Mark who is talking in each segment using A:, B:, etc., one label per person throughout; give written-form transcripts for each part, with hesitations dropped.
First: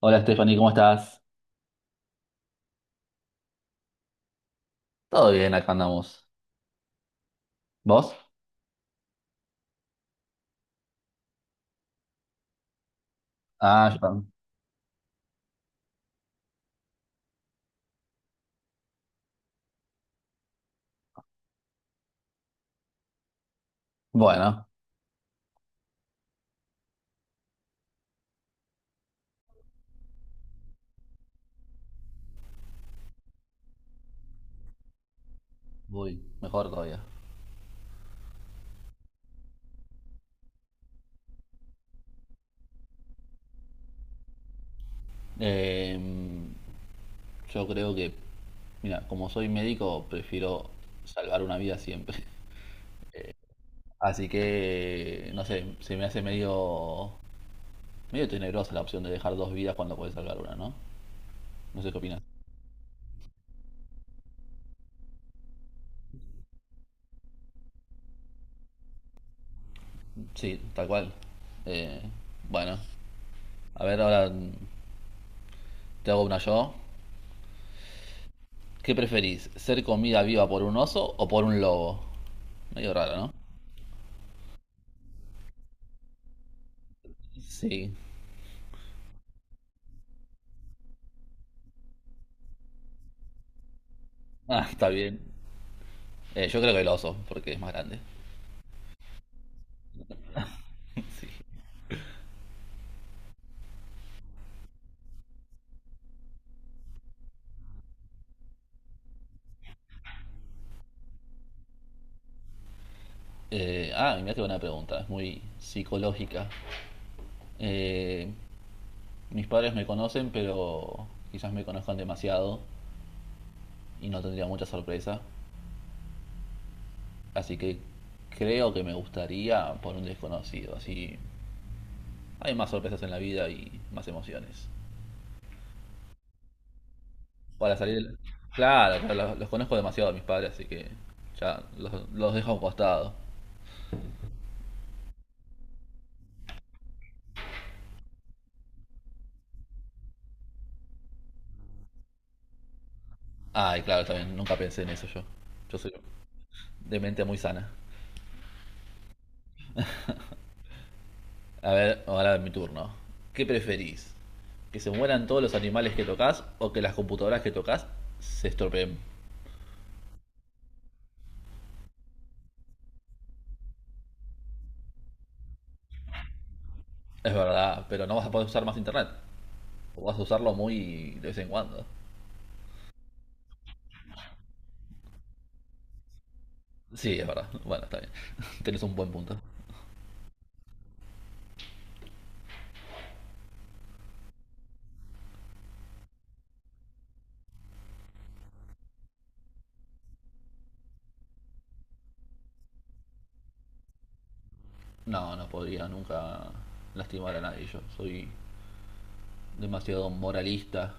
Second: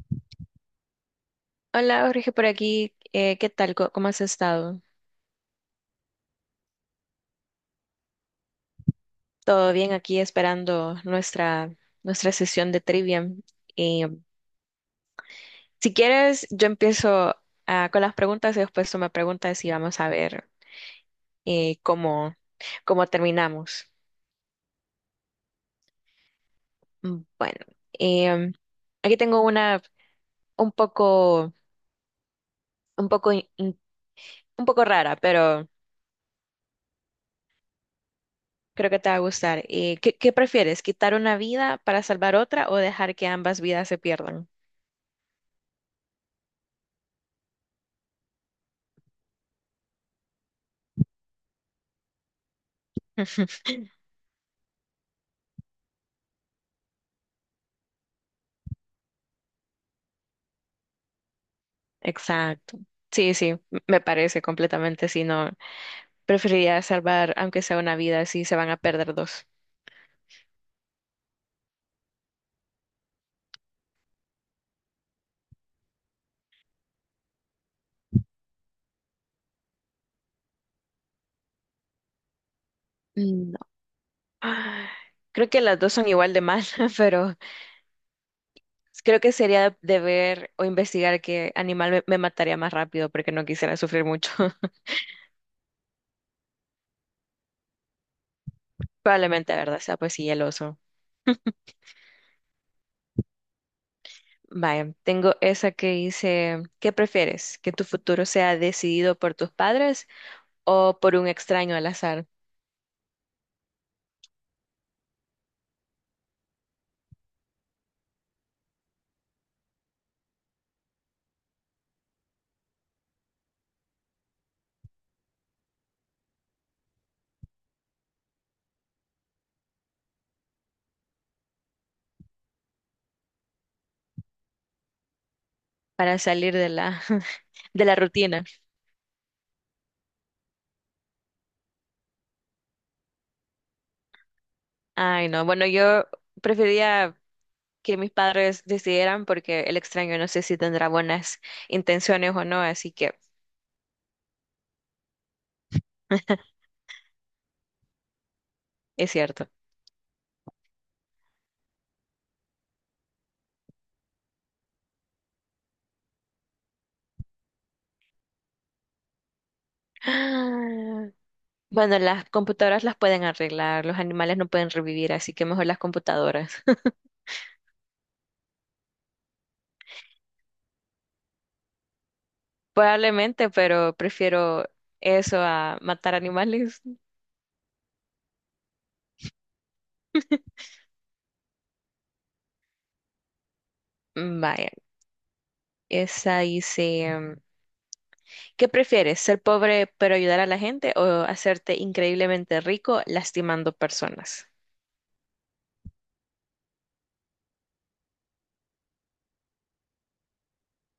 A: Hola Stephanie, ¿cómo estás?
B: Hola Jorge, por aquí. ¿Qué tal? ¿Cómo has estado?
A: Todo bien, acá andamos. ¿Vos?
B: Todo bien aquí esperando nuestra sesión de trivia.
A: Ah, yo
B: Y,
A: también.
B: si quieres, yo empiezo con las preguntas y después tú me preguntas y vamos a ver, cómo, cómo terminamos.
A: Bueno,
B: Bueno, em, aquí tengo una, un poco, un poco, in- in- un poco rara, pero
A: voy mejor todavía.
B: creo que te va a gustar. ¿Qué prefieres? ¿Quitar una vida para salvar otra o dejar que ambas vidas se pierdan?
A: Em, yo creo que, mira, como soy médico, prefiero salvar una vida siempre. Así que, no sé, se me hace medio tenebrosa la opción de dejar dos vidas cuando puedes salvar una, ¿no? No sé qué opinas.
B: Exacto. Sí, sí, me parece completamente. Si no, preferiría salvar, aunque sea una vida, si se van a perder dos.
A: Sí, tal cual. Eh, bueno, a ver, ahora te hago una yo. ¿Qué preferís? ¿Ser comida viva por un oso o por un lobo? Medio raro, ¿no?
B: Mm, no. Ah, Creo que las dos son igual de mal, pero
A: Sí.
B: creo que sería de ver o investigar qué animal me mataría más rápido porque no quisiera sufrir mucho.
A: Ah, está bien. Yo creo que el oso, porque es más grande.
B: Probablemente, la verdad, sea, pues sí, el oso. Vaya, tengo esa que dice, ¿qué prefieres? ¿Que tu futuro sea decidido por tus padres o por un extraño al azar
A: Mira qué buena pregunta, es muy psicológica. Eh, mis padres me conocen, pero quizás me conozcan demasiado y no tendría mucha sorpresa. Así que creo que me gustaría por un desconocido. Así hay más sorpresas en la vida y más emociones.
B: para salir de la,
A: Para
B: de la
A: salir.
B: rutina?
A: Claro, claro, los conozco demasiado a mis padres, así que ya los dejo a un costado.
B: Ay, no. Bueno, yo prefería que mis padres decidieran porque el extraño no sé si tendrá buenas intenciones o no, así que
A: Ay, claro, también nunca pensé en eso yo. Yo soy de mente muy sana.
B: es cierto.
A: A ver, ahora es mi turno. ¿Qué preferís? ¿Que se mueran todos los animales que tocas o que las computadoras que tocas se estropeen?
B: Ah, Bueno, las computadoras las pueden arreglar, los animales no pueden revivir, así que mejor las computadoras.
A: Es verdad, pero no vas a poder usar más internet. O vas a usarlo muy de vez en cuando.
B: Probablemente, pero prefiero eso a matar animales.
A: Sí, es verdad. Bueno, está bien. Tenés un buen punto.
B: Mm, vaya, esa dice, ¿qué prefieres? ¿Ser pobre pero ayudar a la gente o hacerte increíblemente rico lastimando personas?
A: No, no podría nunca lastimar a nadie. Yo soy demasiado moralista.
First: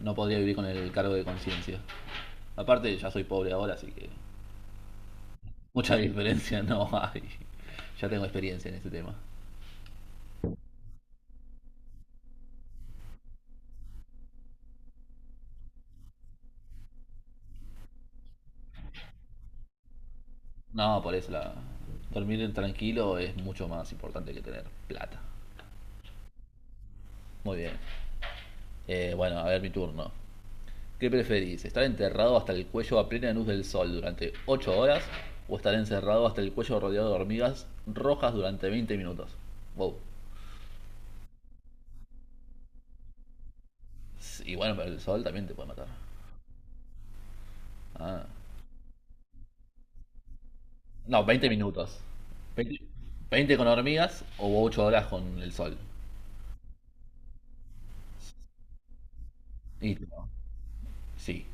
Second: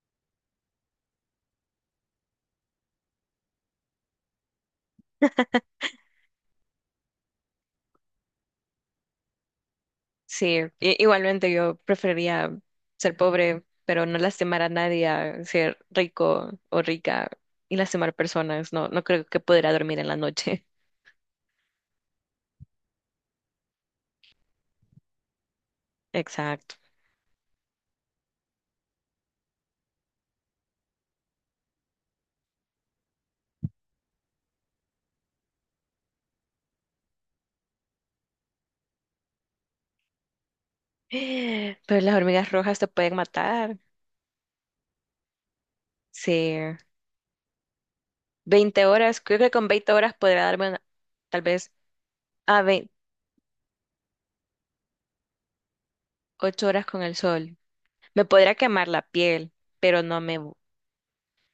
A: No podría vivir con el cargo de conciencia. Aparte, ya soy pobre ahora, así que mucha diferencia no hay. Ya tengo experiencia en este tema.
B: Sí, igualmente yo preferiría ser pobre, pero no lastimar a nadie, a ser rico o rica y lastimar personas. No, no creo que podrá dormir en la noche.
A: No, por eso dormir tranquilo es mucho más importante que tener plata.
B: Exacto.
A: Muy bien. Bueno, a ver mi turno. ¿Qué preferís? ¿Estar enterrado hasta el cuello a plena luz del sol durante 8 horas o estar encerrado hasta el cuello rodeado de hormigas rojas durante 20 minutos? Wow.
B: Pero las hormigas rojas te pueden matar.
A: Y bueno, pero el sol también te puede matar.
B: Sí.
A: Ah.
B: 20 horas, creo que con veinte horas podría darme una,
A: No,
B: tal
A: 20
B: vez
A: minutos.
B: a
A: 20 20 con hormigas o 8 horas con el sol.
B: 8 horas con el sol. Me podría quemar la piel,
A: Y
B: pero no
A: no,
B: me,
A: sí,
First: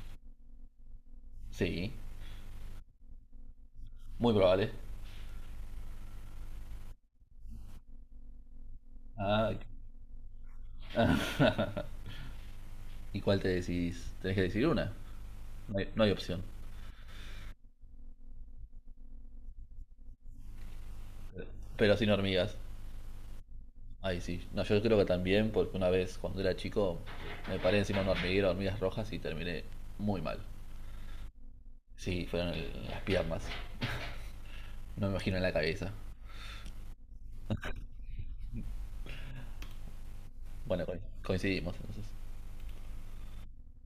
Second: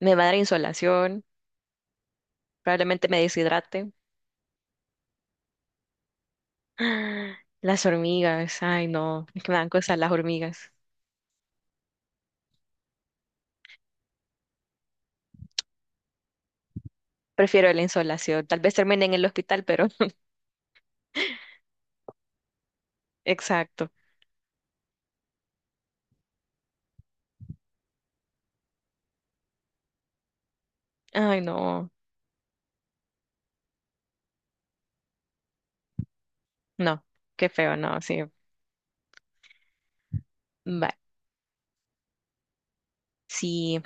B: me va a dar insolación.
A: sí,
B: Probablemente me deshidrate.
A: muy probable.
B: Las hormigas, ay no, es que
A: Ah,
B: me dan cosas las hormigas.
A: ¿y cuál te decís? Tenés que decir una. No hay opción.
B: Prefiero la insolación. Tal vez termine en el hospital, pero
A: Pero sin hormigas.
B: exacto.
A: Ay, sí. No, yo creo que también, porque una vez cuando era chico me paré encima de un hormiguero, de hormigas rojas y terminé muy mal.
B: Ay no,
A: Sí, fueron las piernas. No me imagino en la cabeza.
B: no, qué feo, no, sí.
A: Bueno,
B: Vale,
A: coincidimos entonces.
B: sí.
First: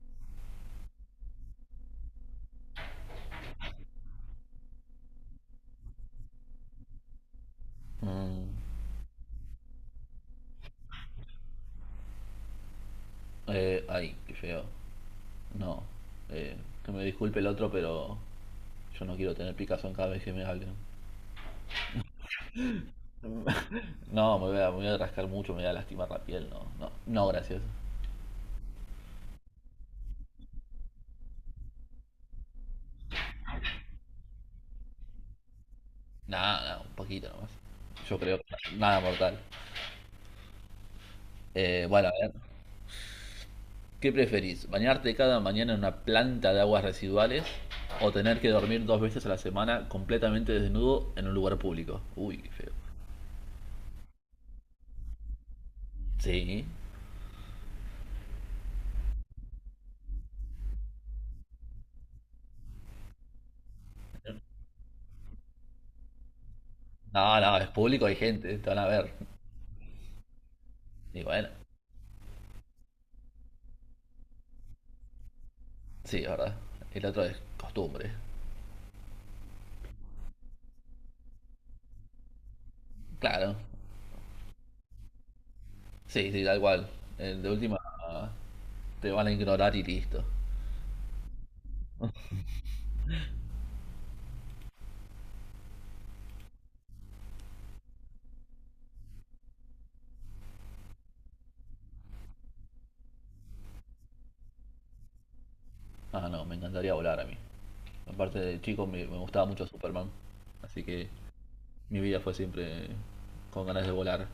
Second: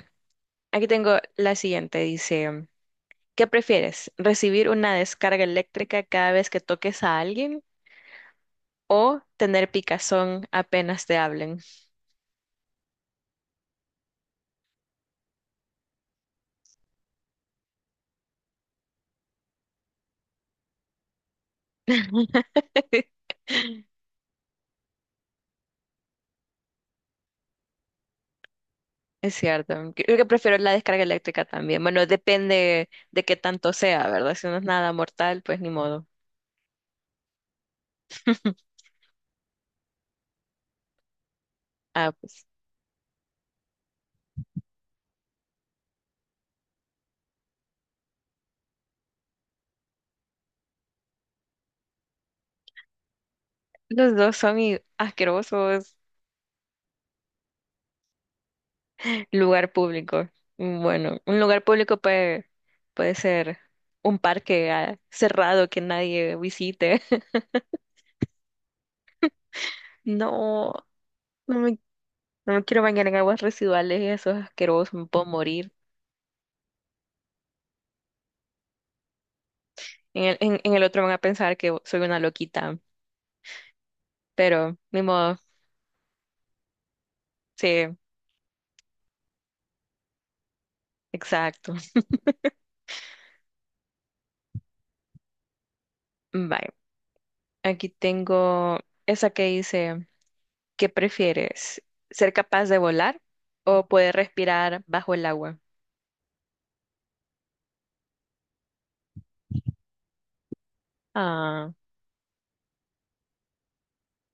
B: Aquí tengo la siguiente, dice, ¿qué prefieres? ¿Recibir una descarga eléctrica cada vez que toques a alguien
A: Mm,
B: o tener picazón apenas te hablen?
A: ay, qué feo. No, eh, que me disculpe el otro, pero yo no quiero tener picazón cada vez que me hablen. No, me voy a rascar mucho, me voy a lastimar la piel, no, no, no, gracias.
B: Es cierto, creo que prefiero la descarga eléctrica también. Bueno, depende de qué tanto sea, ¿verdad? Si no es nada mortal, pues ni modo.
A: Nada, no, un poquito nomás. Yo creo que nada mortal. Bueno, a ver,
B: Pues
A: ¿qué preferís? ¿Bañarte cada mañana en una planta de aguas residuales o tener que dormir 2 veces a la semana completamente desnudo en un lugar público? Uy, qué feo.
B: los dos son asquerosos.
A: Sí.
B: Lugar público. Mm, bueno, un lugar público puede, puede ser un parque, cerrado, que nadie visite.
A: No, no, es público, hay gente, te van a ver.
B: No,
A: Y bueno,
B: no me, no me quiero bañar en aguas residuales y eso es asqueroso, me puedo morir.
A: sí, es verdad. El otro es costumbre.
B: En el otro van a pensar que soy una loquita,
A: Claro,
B: pero ni modo,
A: sí, sí, da igual. De última,
B: sí,
A: te van a ignorar y listo.
B: exacto. Bye. Aquí tengo esa que dice, ¿qué prefieres? ¿Ser capaz de volar o poder respirar bajo el agua?
A: Ah, no, me encantaría volar a mí. Aparte de chico, me gustaba mucho Superman. Así que
B: Ah,
A: mi vida fue siempre con ganas de volar.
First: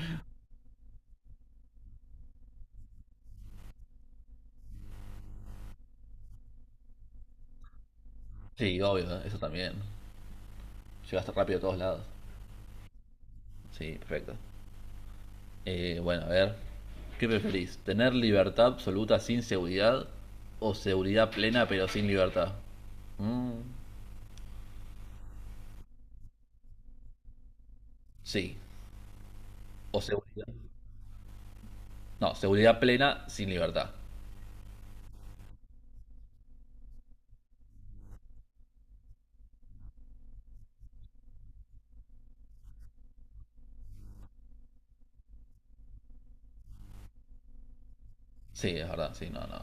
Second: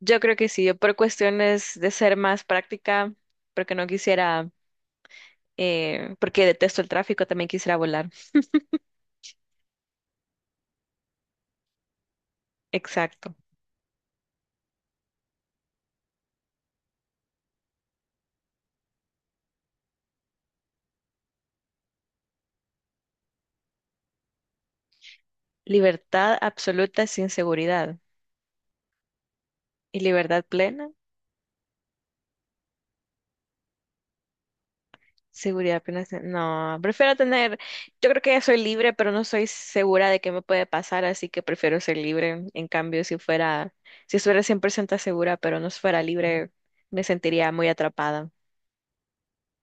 B: yo creo que sí, yo por cuestiones de ser más práctica, porque no quisiera, porque detesto el tráfico, también quisiera volar.
A: Sí, obvio, eso también. Llegaste rápido a todos lados.
B: Exacto.
A: Sí, perfecto. Bueno, a ver. ¿Qué preferís? ¿Tener libertad absoluta sin seguridad o seguridad plena pero sin libertad? Mm,
B: Libertad absoluta sin seguridad
A: sí, o
B: y libertad
A: seguridad.
B: plena.
A: No, seguridad plena sin libertad.
B: Seguridad apenas. No, prefiero tener, yo creo que ya soy libre, pero no soy segura de qué me puede pasar, así que prefiero ser libre. En cambio, si estuviera 100% segura, pero no fuera libre, me sentiría muy atrapada.
A: Sí, es verdad, sí, no, no.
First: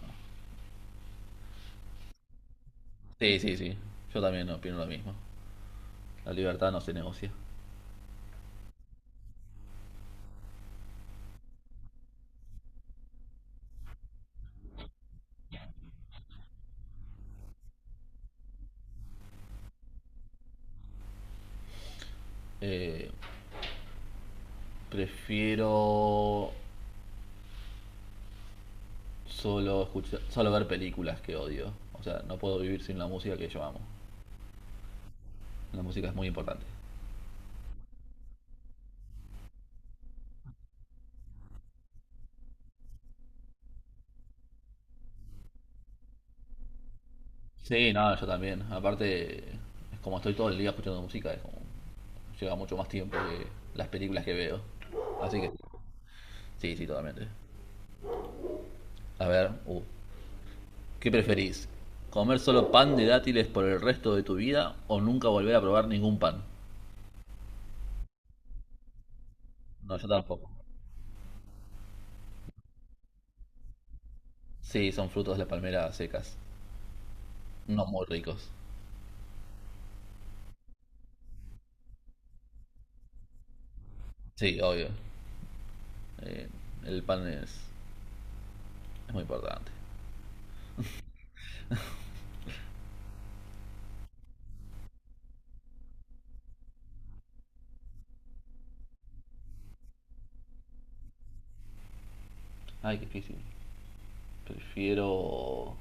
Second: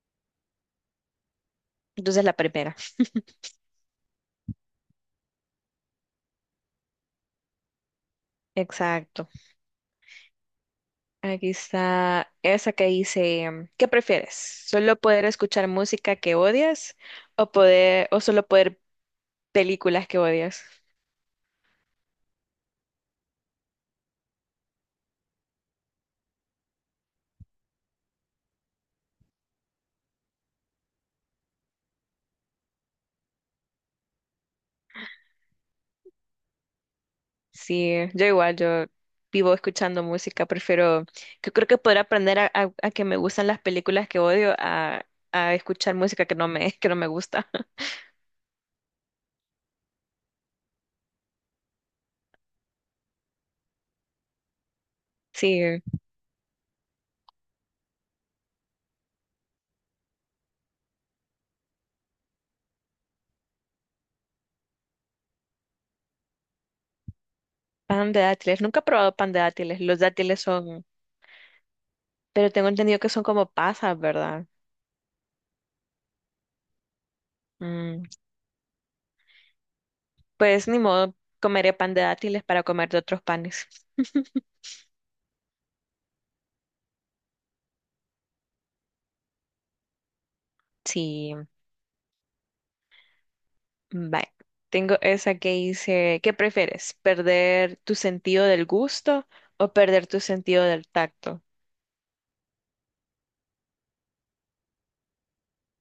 B: Entonces, la primera.
A: Sí, sí, sí. Yo también opino lo mismo. La libertad no se negocia.
B: Exacto. Aquí está esa que dice, ¿qué prefieres? ¿Solo poder escuchar música que odias o poder, o solo poder películas que odias?
A: Eh, prefiero solo escuchar, solo ver películas que odio. O sea, no puedo vivir sin la música que yo amo. La música es muy importante.
B: Sí, yo igual, yo vivo escuchando música, prefiero, yo creo que poder aprender a, a que me gustan las películas que odio, a escuchar música que no me, que no me gusta.
A: Sí, no, yo también. Aparte, es como estoy todo el día escuchando música, es como lleva mucho más tiempo que las películas que veo. Así que
B: Sí,
A: sí, sí, totalmente. A ver, ¿qué preferís? ¿Comer solo pan de dátiles por el resto de tu vida o nunca volver a probar ningún pan?
B: pan de dátiles, nunca he probado pan de dátiles,
A: No,
B: los
A: yo
B: dátiles
A: tampoco.
B: son, pero tengo entendido que son como pasas, ¿verdad?
A: Sí, son frutos de la palmera secas. No muy
B: Mm,
A: ricos.
B: pues ni modo, comeré pan de dátiles para comer de otros panes.
A: Sí, obvio. Eh, el pan es muy importante.
B: Sí, bye. Tengo esa que dice, ¿qué prefieres? ¿Perder tu sentido del gusto o perder tu sentido del tacto?
A: Ay, qué difícil. Prefiero...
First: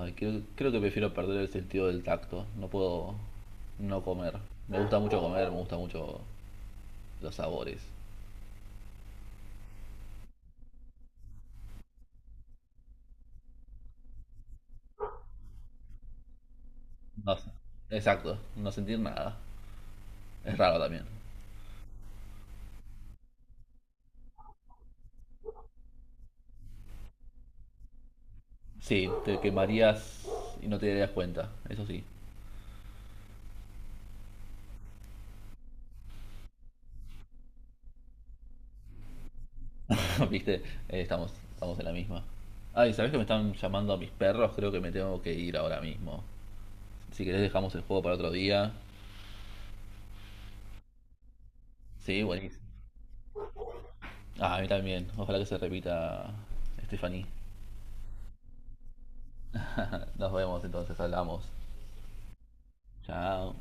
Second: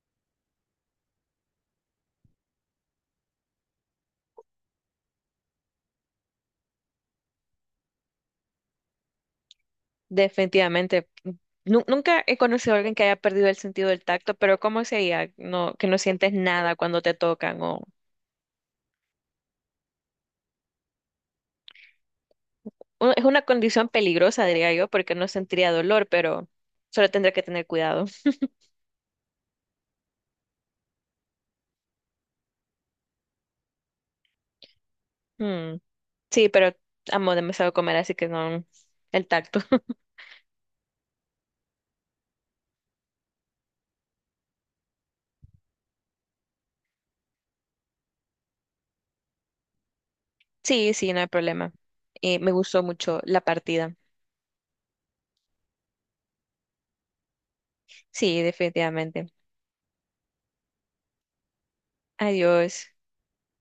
A: Ay, creo que prefiero perder el sentido del tacto. No puedo no comer. Me gusta mucho comer, me gusta mucho los sabores.
B: Definitivamente. Nunca he conocido a alguien que haya perdido el sentido del tacto, pero ¿cómo sería? No, que no sientes nada cuando te
A: No sé.
B: tocan o
A: Exacto, no sentir nada. Es raro también.
B: es una condición peligrosa, diría yo, porque no sentiría dolor, pero solo tendría que tener cuidado.
A: Sí, te quemarías y no te darías cuenta, eso sí.
B: Mm, sí, pero amo demasiado comer, así que no el tacto.
A: Viste, estamos en la misma. Ay, ¿sabés que me están llamando a mis perros? Creo que me tengo que ir ahora mismo. Si querés dejamos el juego para otro día.
B: Sí, sí, no hay problema.
A: Sí,
B: Me
A: buenísimo.
B: gustó mucho la partida.
A: Ah, a mí también. Ojalá que se repita, Stephanie.
B: Sí, definitivamente.
A: Nos vemos entonces, hablamos.
B: Adiós.
A: Chao.